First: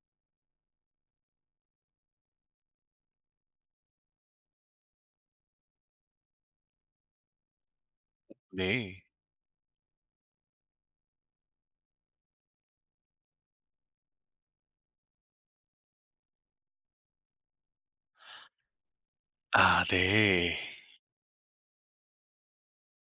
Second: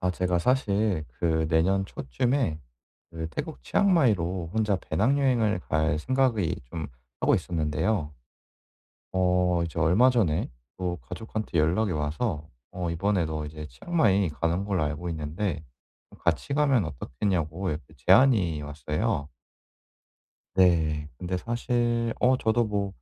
아, 제가 사실 그 내년 초쯤에 그 태국 치앙마이로 혼자 배낭여행을 갈 생각이 좀 하고 있었는데요. 네. 어 이제 얼마 전에 또 가족한테 연락이 와서 "어 이번에 도 이제 치앙마이 가는 걸로 알고 있는데 같이 가면 어떻겠냐."고 이렇게 제안이 왔어요. 아 네. 네. 근데 사실 어 저도 뭐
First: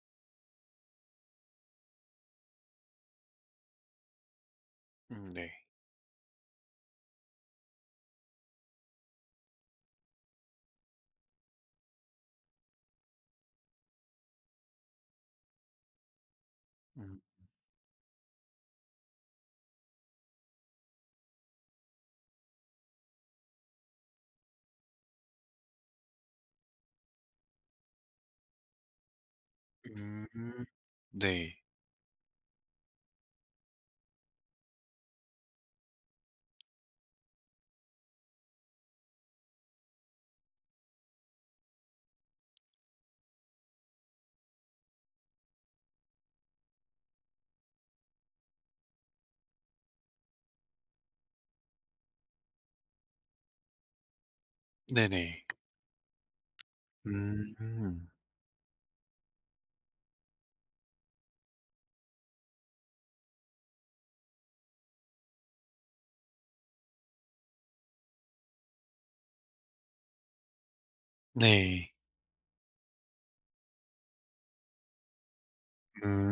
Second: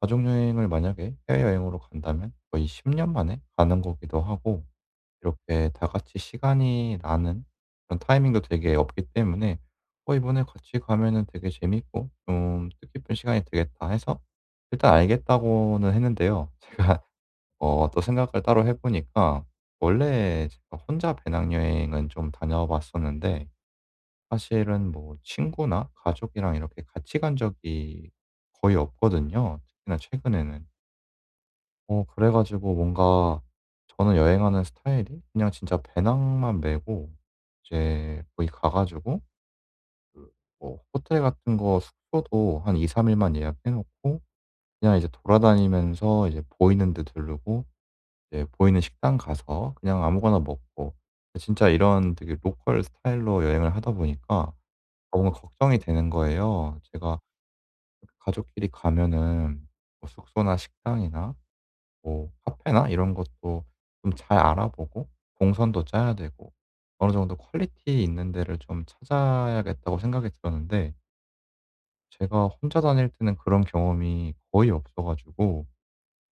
가족 여행을 만약에 해외여행으로 간다면 거의 10년 만에 가는 거기도 하고, 네. 이렇게 다 같이 시간이 나는 그런 타이밍도 되게 없기 때문에 '어 이번에 같이 가면은 되게 재밌고 좀 뜻깊은 시간이 되겠다.' 해서 일단 알겠다고는 했는데요. 제가 음. 어 또 생각을 따로 해 보니까 원래 제가 혼자 배낭여행은 좀 다녀 봤었는데 사실은 뭐 친구나 가족이랑 이렇게 같이 간 적이 거의 없거든요, 특히나 음. 최근에는. 네. 어 그래 가지고 뭔가 저는 여행하는 스타일이 그냥 진짜 배낭만 메고 이제 거기 가 가지고 그 뭐 호텔 같은 거 숙소도 한 2-3 일만 예약해 놓고 그냥 이제 돌아다니면서 이제 보이는 데 들르고 이제 보이는 식당 가서 그냥 아무거나 먹고 진짜 이런 되게 로컬 스타일로 여행을 하다 보니까 뭔가 네네. 걱정이 되는 거예요. 제가 음. 가족끼리 가면은 뭐 숙소나 식당이나 뭐 카페나 이런 것도 좀 잘 알아보고 동선도 짜야 되고 어느 정도 퀄리티 있는 데를 좀 찾아야겠다고 생각이 들었는데, 네. 제가 혼자 다닐 때는 그런 경험이 거의 없어 가지고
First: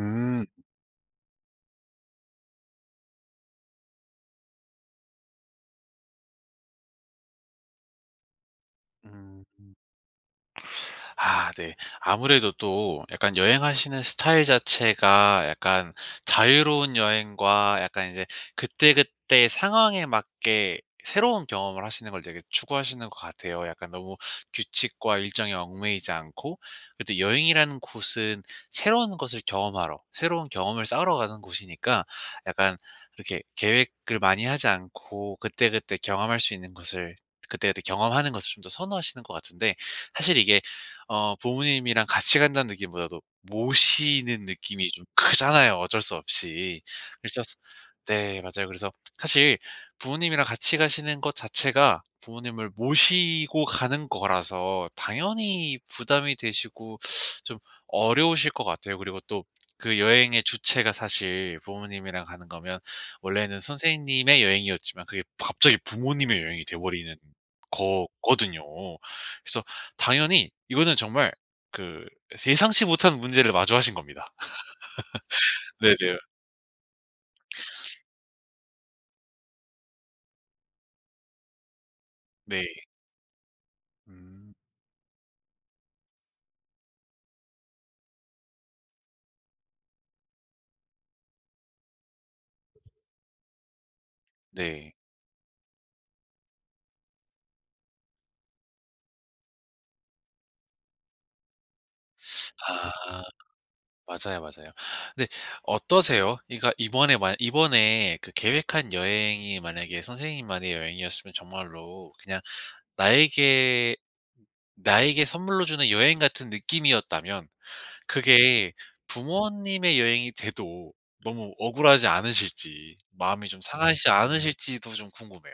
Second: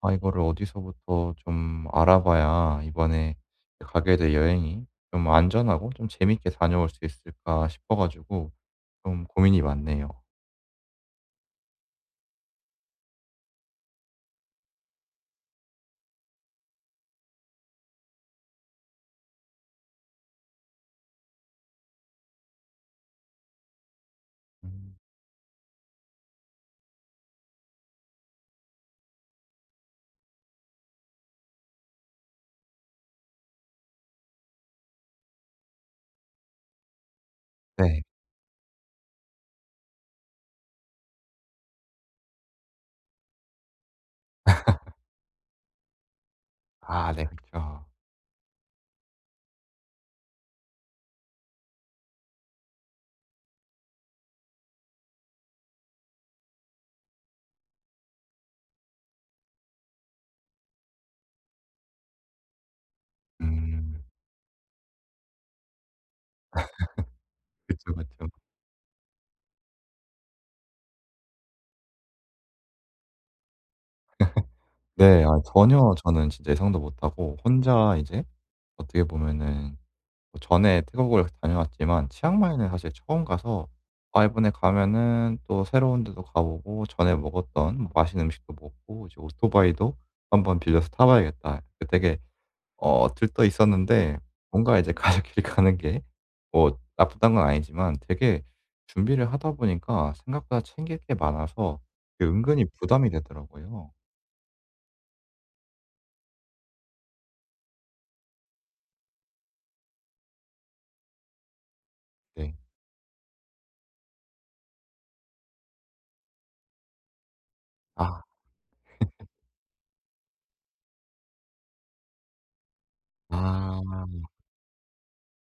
아, 이거를 어디서부터 좀 알아봐야 이번에 가게 될 여행이 좀 안전하고 좀 재밌게 다녀올 수 있을까 싶어 가지고 좀 음. 고민이 많네요. 아 네. 아무래도 또 약간 여행하시는 스타일 자체가 약간 자유로운 여행과 약간 이제 그때그때 상황에 맞게 새로운 경험을 하시는 걸 되게 추구하시는 것 같아요. 약간 너무 음. 규칙과 일정에 얽매이지 않고 그래도 여행이라는 곳은 새로운 것을 경험하러 새로운 경험을 쌓으러 가는 곳이니까 약간 이렇게 계획을 많이 하지 않고 그때그때 경험할 수 있는 것을 그때그때 네. 경험하는 것을 좀 더 선호하시는 것 같은데 사실 이게 부모님이랑 같이 간다는 느낌보다도 모시는 느낌이 좀 크잖아요, 어쩔 수 없이. 아 네. 그래서 그쵸. 네 맞아요. 그래서 사실 부모님이랑 같이 가시는 것 자체가 부모님을 모시고 가는 거라서 당연히 부담이 되시고 좀 어려우실 것 같아요. 그리고 또 그 여행의 주체가 사실 부모님이랑 가는 거면 원래는 음. 선생님의 여행이었지만 그게 갑자기 부모님의 여행이 돼 버리는 그쵸, 그쵸. 거거든요. 그래서 당연히 이거는 정말 그 예상치 못한 문제를 마주하신 겁니다. 네. 아, 전혀 네네. 저는 진짜 예상도 못하고 혼자 이제 어떻게 보면은 뭐 전에 태국을 다녀왔지만 네. 치앙마이는 사실 처음 가서, 아, 이번에 음 가면은 또 새로운 데도 가 보고 전에 먹었던 뭐 맛있는 음식도 먹고 이제 '오토바이도 한번 빌려서 타 봐야겠다.' 그 되게 어 들떠 있었는데, 뭔가 이제 네. 가족끼리 가는 게 뭐 나쁘다는 건 아니지만 되게 준비를 하다 보니까 생각보다 챙길 게 많아서 그 은근히 부담이 아 되더라고요. 맞아요, 맞아요. 근데 어떠세요? 그러니까 이번에 그 계획한 여행이 만약에 선생님만의 여행이었으면 정말로 그냥 네. 나에게 나에게 선물로 주는 여행 같은 느낌이었다면 아. 그게 부모님의 여행이 돼도 너무 억울하지 않으실지 마음이 좀 아. 상하시지 않으실지도 좀 궁금해요.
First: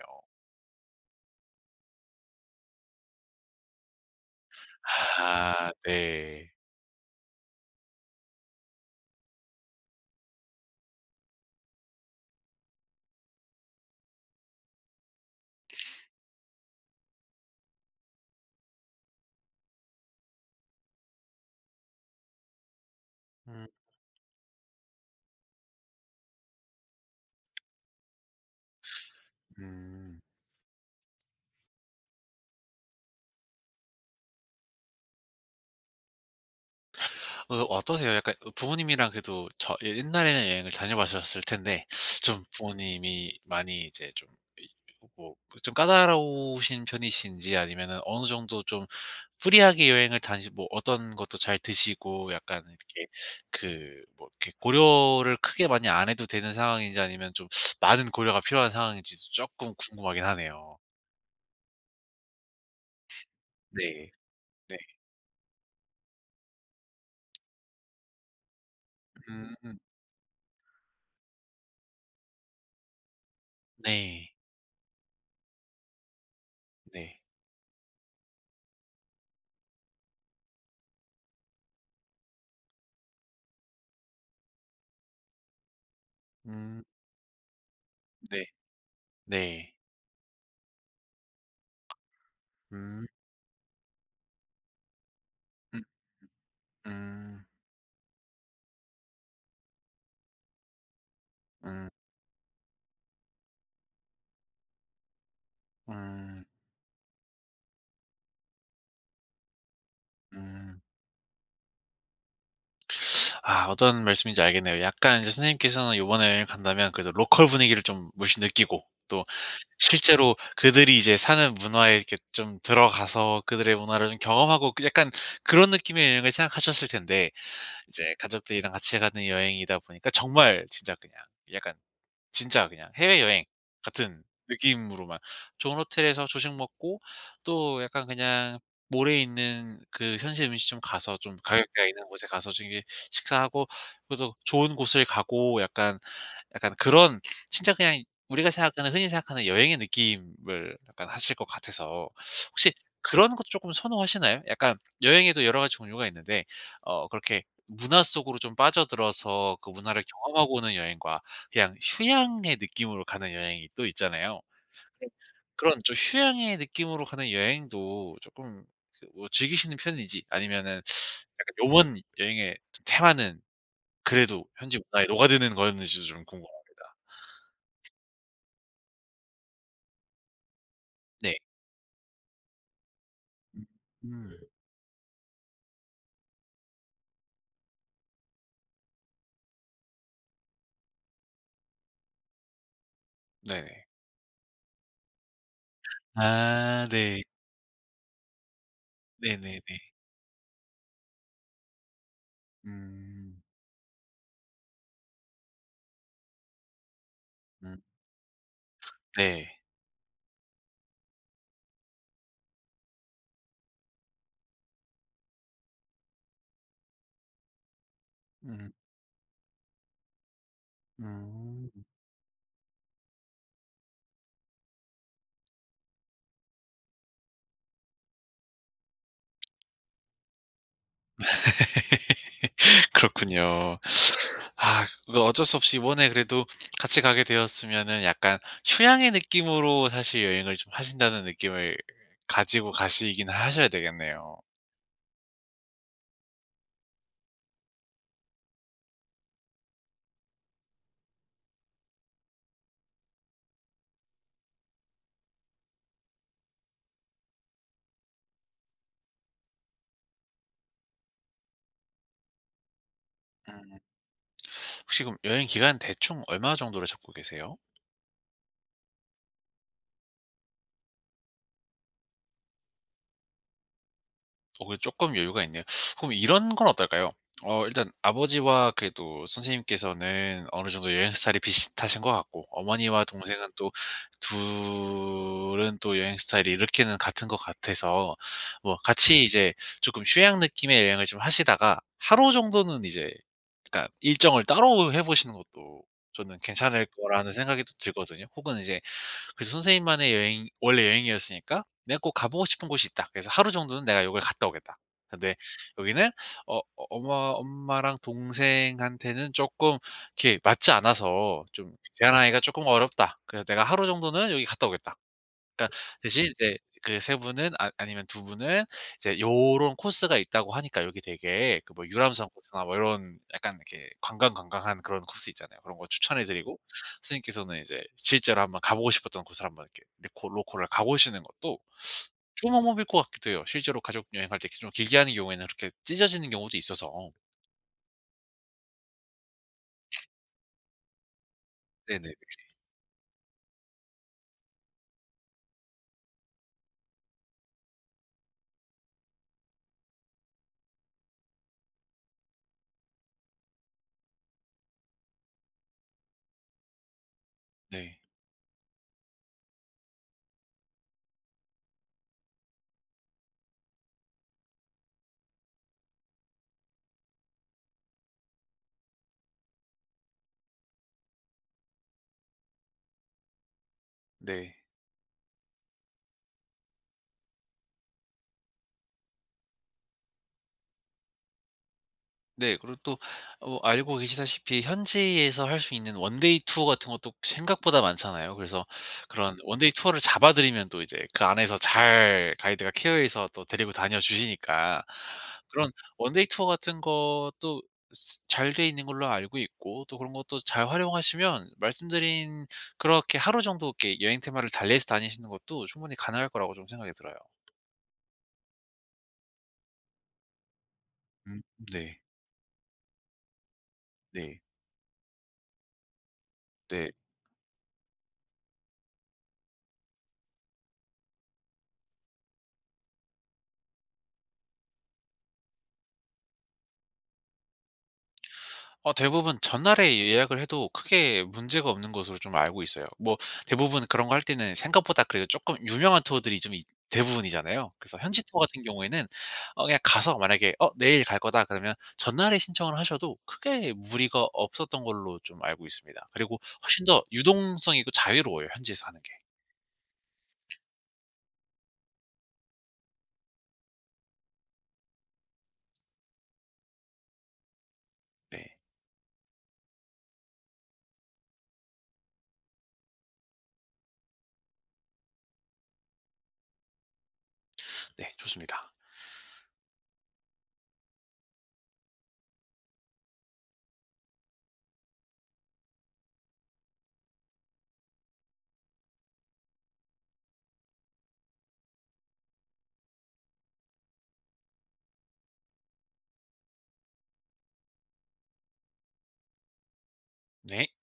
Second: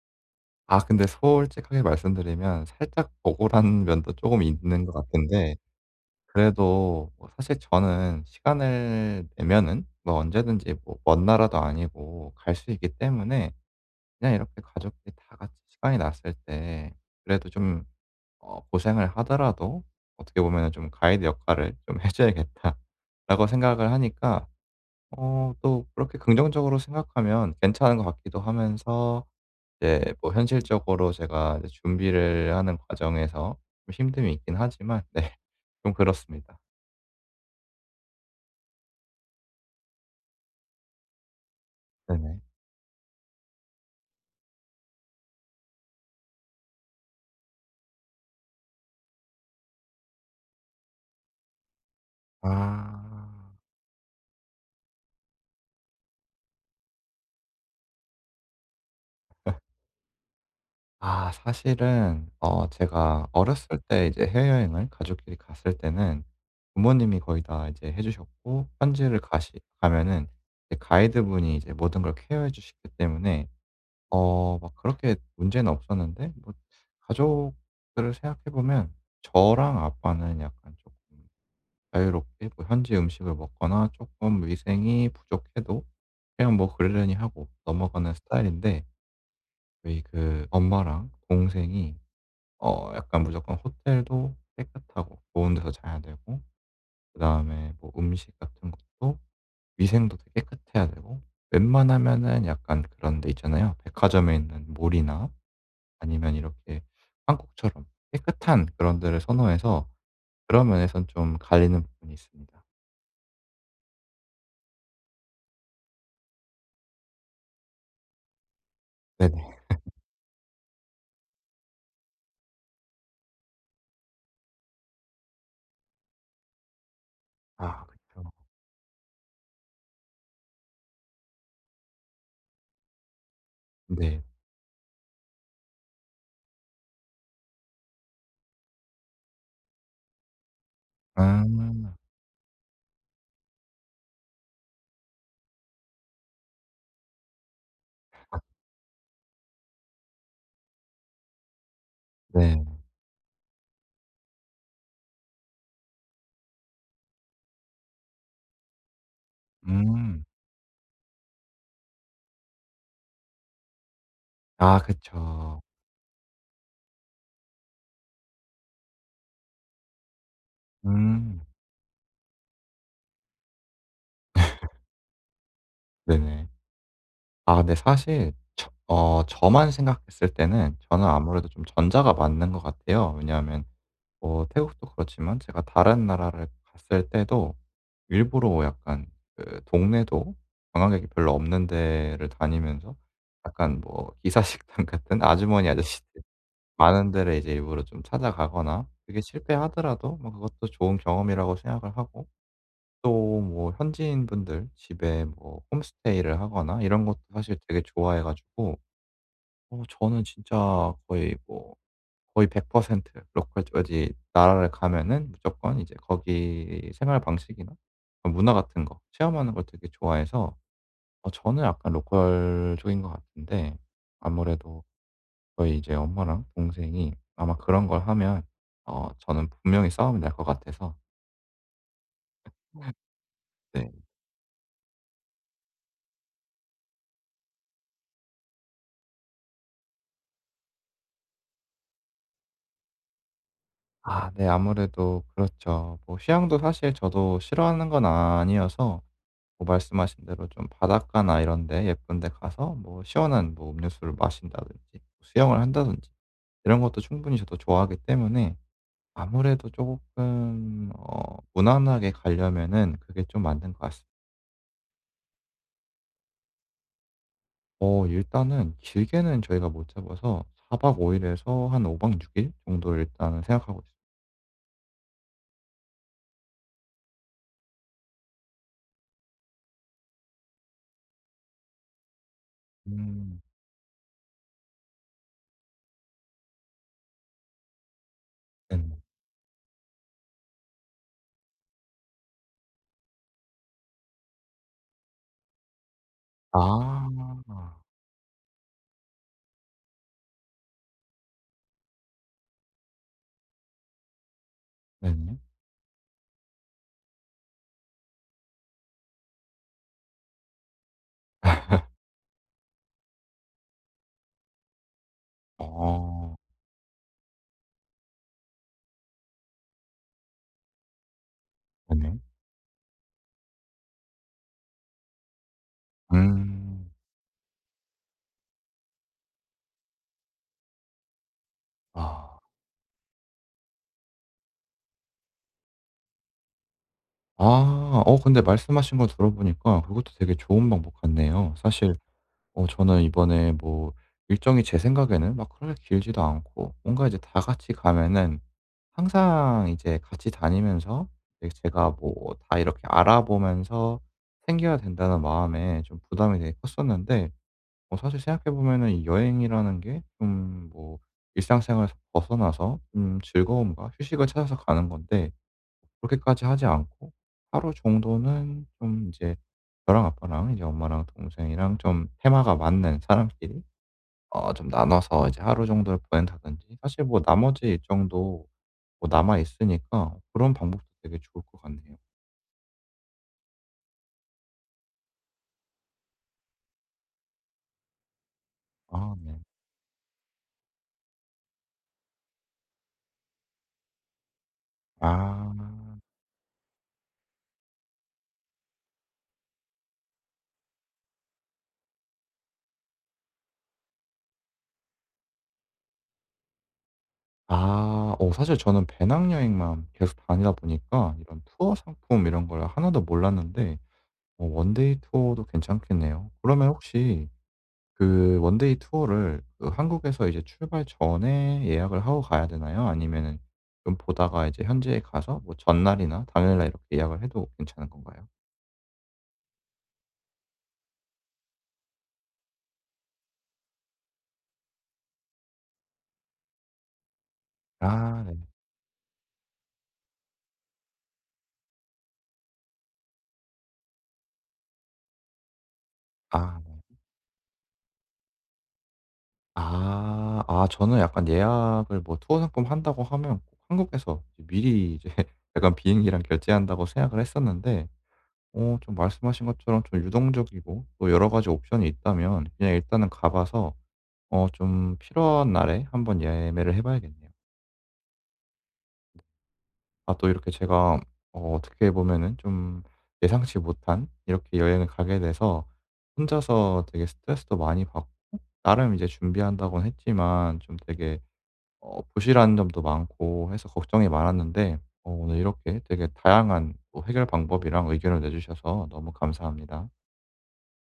아 근데 솔직하게 말씀드리면 살짝 억울한 면도 쪼금 있는 것 같은데, 아 네. 그래도 뭐 사실 저는 시간을 내면은 뭐 언제든지 뭐 먼 나라도 아니고 갈 수 있기 때문에 그냥 이렇게 가족들이 다 같이 시간이 났을 때 그래도 좀 어 고생을 하더라도 어떻게 보면은 좀 '가이드 역할을 좀 해 줘야겠다.'라고 음 생각을 하니까 어 또 그렇게 긍정적으로 생각하면 괜찮은 것 같기도 하면서, 이제 음. 뭐 현실적으로 제가 이제 준비를 하는 과정에서 좀 힘듦이 있긴 하지만 네. 좀 그렇습니다. 어떠세요? 약간 부모님이랑 그래도 저 옛날에는 여행을 다녀봤었을 텐데 네네. 좀 부모님이 많이 이제 좀 뭐 좀 까다로우신 편이신지 아니면은 어느 정도 좀 프리하게 여행을 다니 뭐 어떤 것도 잘 드시고 약간 이렇게 아. 그 뭐 이렇게 고려를 크게 많이 안 해도 되는 상황인지 아니면 좀 많은 고려가 필요한 상황인지 조금 궁금하긴 하네요. 아 사실은 어 제가 어렸을 때 네. 이제 네. 해외여행을 가족끼리 갔을 때는 부모님이 거의 다 이제 해 주셨고, 현지를 가시 음 가면은 이제 가이드분이 이제 모든 걸 케어해 주시기 때문에 네. 어 막 그렇게 문제는 없었는데, 뭐 네. 가족들을 생각해 보면 저랑 아빠는 약간 조금 자유롭게 뭐 현지 음식을 먹거나 조금 위생이 부족해도 그냥 뭐 음. 그러려니 하고 넘어가는 네. 스타일인데, 네. 저희 그 엄마랑 동생이 어 음. 약간 무조건 호텔도 깨끗하고 좋은 데서 음 자야 되고, 음. 그다음에 뭐 음식 같은 것도 위생도 되게 깨끗해야 되고, 음. 웬만하면은 약간 그런 데 있잖아요. 백화점에 있는 몰이나 아니면 음. 이렇게 한국처럼 깨끗한 그런 데를 선호해서 그런 음. 면에선 좀 갈리는 부분이 있습니다. 아 어떤 말씀인지 알겠네요. 약간 이제 선생님께서는 요번에 간다면 그래도 로컬 분위기를 좀 물씬 느끼고 또 네네. 실제로 그들이 이제 사는 문화에 이렇게 좀 들어가서 그들의 문화를 좀 경험하고 그 약간 그런 느낌의 여행을 생각하셨을 텐데 아 이제 그쵸. 가족들이랑 같이 가는 여행이다 보니까 정말 진짜 그냥 약간 진짜 그냥 해외여행 같은 네. 느낌으로만 좋은 호텔에서 조식 먹고 또 약간 그냥 모래 있는 그 현지 음식점 가서 좀 아. 가격대가 있는 곳에 가서 좀 이게 식사하고 그래도 좋은 곳을 가고 약간 약간 그런 진짜 그냥 우리가 생각하는 흔히 생각하는 여행의 느낌을 약간 하실 것 같아서 네. 혹시 그런 것 조금 선호하시나요? 약간 여행에도 여러 가지 종류가 있는데 그렇게 문화 속으로 좀 빠져들어서 그 문화를 음. 경험하고 오는 여행과 그냥 휴양의 느낌으로 가는 여행이 또 있잖아요. 아 네. 그쵸. 그런 좀 휴양의 느낌으로 가는 여행도 조금 그 뭐 즐기시는 편인지 아니면은 음. 약간 요번 여행의 좀 테마는 그래도 현지 문화에 녹아드는 거였는지도 좀 네네. 궁금합니다. 아 근데 사실 저만 생각했을 때는 저는 네. 아무래도 좀 전자가 맞는 것 같아요. 왜냐하면 음. 뭐 태국도 그렇지만 제가 다른 나라를 갔을 때도 일부러 약간 그 동네도 관광객이 별로 없는 데를 다니면서 약간 네네. 뭐 기사 식당 같은 아주머니 아저씨들 아 많은 네. 데를 이제 일부러 좀 찾아가거나 그게 네네네. 실패하더라도 뭐 그것도 좋은 경험이라고 생각을 하고, 또 음. 뭐 현지인분들 집에 뭐 홈스테이를 하거나 이런 것도 사실 음. 되게 좋아해 가지고, 네. 어 저는 진짜 거의 뭐 거의 100% 로컬, 어디 나라를 가면은 무조건 이제 거기 생활 방식이나 문화 음. 같은 거 체험하는 걸 되게 좋아해서, 어 저는 음. 약간 로컬쪽인것 같은데, 아무래도 저희 이제 엄마랑 동생이 아마 그런 걸 하면 어 저는 분명히 싸움이 날 것 같아서. 그렇군요. 네. 아 그거 어쩔 수 없이 이번에 그래도 같이 가게 되었으면은 약간 휴양의 느낌으로 사실 여행을 좀 하신다는 느낌을 가지고 가시긴 하셔야 되겠네요. 아 네. 아무래도 그렇죠. 뭐 휴양도 사실 저도 싫어하는 건 아니어서 뭐 말씀하신 대로 좀 바닷가나 이런 데 예쁜 데 가서 뭐 시원한 뭐 음료수를 마신다든지 뭐 수영을 한다든지 이런 것도 충분히 저도 좋아하기 때문에, 아무래도 조금 어 무난하게 가려면은 그게 좀 맞는 음. 것 같습니다. 혹시 그럼 여행 기간 대충 얼마 정도로 잡고 계세요? 어 일단은 길게는 저희가 못 잡아서 4박 5 일에서 한 5박 6일 정도 일단은 생각하고 있습니다. 그 조금 여유가 있네요. 그럼 이런 건 어떨까요? 일단 아버지와 그래도 선생님께서는 어느 정도 여행 스타일이 비슷하신 것 같고 어머니와 음 동생은 또 둘은 또 여행 스타일이 이렇게는 같은 것 같아서 뭐 네네. 같이 이제 조금 휴양 느낌의 여행을 좀 하시다가 하루 정도는 이제 그러니까 일정을 따로 해 보시는 것도 저는 괜찮을 거라는 생각이 또 아 들거든요. 혹은 이제 그래서 선생님만의 여행 원래 여행이었으니까 '내가 꼭 가 보고 싶은 곳이 있다. 그래서 하루 정도는 내가 여기를 갔다 오겠다.' 근데 네네. 여기는 어 어, 엄마랑 동생한테는 조금 이렇게 맞지 않아서 좀 제한하기가 조금 어렵다. 그래서 '내가 하루 정도는 여기 갔다 오겠다.' 그러니까 대신 아 이제 그 세 분은 아니면 두 분은 이제 요런 코스가 있다고 하니까 여기 되게 그 뭐 네네. 유람선 코스나 뭐 이런 약간 이렇게 관광관광한 그런 코스 있잖아요. 그런 거 추천해 드리고 음. 선생님께서는 이제 실제로 한번 가 보고 싶었던 곳을 한번 이렇게 코 로코를 가 보시는 것도 아. 조금 방법일 것 같기도 해요. 실제로 가족 여행할 때 좀 길게 하는 경우에는 그렇게 찢어지는 경우도 있어서. 아 어 근데 말씀하신 거 들어보니까 그것도 되게 좋은 방법 같네요. 사실 네네. 어 저는 이번에 뭐 일정이 제 생각에는 막 그렇게 길지도 않고 뭔가 이제 다 같이 가면은 항상 이제 같이 다니면서 이제 제가 뭐 다 이렇게 알아보면서 챙겨야 된다는 마음에 좀 부담이 되게 컸었는데, 어 네. 사실 생각해 보면은 이 여행이라는 게 좀 뭐 일상생활에서 벗어나서 좀 즐거움과 휴식을 찾아서 가는 건데 그렇게까지 하지 않고 하루 정도는 좀 이제 저랑 아빠랑 이제 엄마랑 동생이랑 좀 테마가 맞는 사람끼리 어 네. 좀 나눠서 이제 하루 정도를 보낸다든지, 사실 뭐 나머지 일정도 뭐 남아 있으니까 그런 방법도 되게 좋을 것 같네요. 네. 그리고 또 알고 계시다시피 현지에서 할 수 있는 원데이 투어 같은 것도 생각보다 많잖아요. 그래서 아 그런 네. 원데이 투어를 잡아 드리면 또 이제 그 안에서 잘 가이드가 케어해서 또 데리고 다녀 주시니까 그런 아. 원데이 투어 같은 것도 잘 돼 있는 걸로 알고 있고 또 그런 것도 잘 활용하시면 말씀드린 그렇게 하루 정도 이렇게 여행 테마를 달리해서 다니시는 것도 충분히 가능할 거라고 좀 생각이 들어요. 아. 어 사실 저는 배낭여행만 계속 다니다 보니까 음 이런 투어 네. 상품 이런 걸 하나도 몰랐는데 네. 어 원데이 투어도 괜찮겠네요. 그러면 네. 혹시 그 원데이 투어를 그 한국에서 이제 출발 전에 예약을 하고 가야 되나요? 아니면은 좀 보다가 이제 현지에 가서 뭐 전날이나 당일날 이렇게 예약을 해도 괜찮은 건가요? 대부분 전날에 예약을 해도 크게 문제가 없는 것으로 좀 알고 있어요. 뭐 대부분 그런 거 할 때는 생각보다 그래도 조금 유명한 투어들이 좀 있 대부분이잖아요. 그래서 현지 아 네. 투어 같은 경우에는 그냥 가서 만약에 '어 내일 갈 거다.' 그러면 전날에 신청을 하셔도 크게 무리가 없었던 걸로 좀 알고 있습니다. 그리고 아. 훨씬 더 유동성이 고 자유로워요 현지에서 하는 게. 아. 아 저는 약간 예약을 뭐 투어 상품 한다고 하면 꼭 한국에서 이제 미리 이제 약간 비행기랑 결제한다고 생각을 했었는데, 네. 어 좀 말씀하신 것처럼 좀 유동적이고 또 여러 가지 옵션이 있다면 그냥 일단은 가 봐서 어 좀 필요한 날에 한번 예매를 해 봐야겠네요. 네 좋습니다. 아 또 이렇게 제가 어떻게 보면은 좀 예상치 못한 이렇게 여행을 가게 돼서 혼자서 되게 스트레스도 많이 받고 나름 이제 준비한다고는 했지만 좀 되게 어 부실한 점도 많고 해서 걱정이 많았는데, 어 오늘 이렇게 되게 다양한 또 해결 방법이랑 의견을 내주셔서 너무 감사합니다. 네.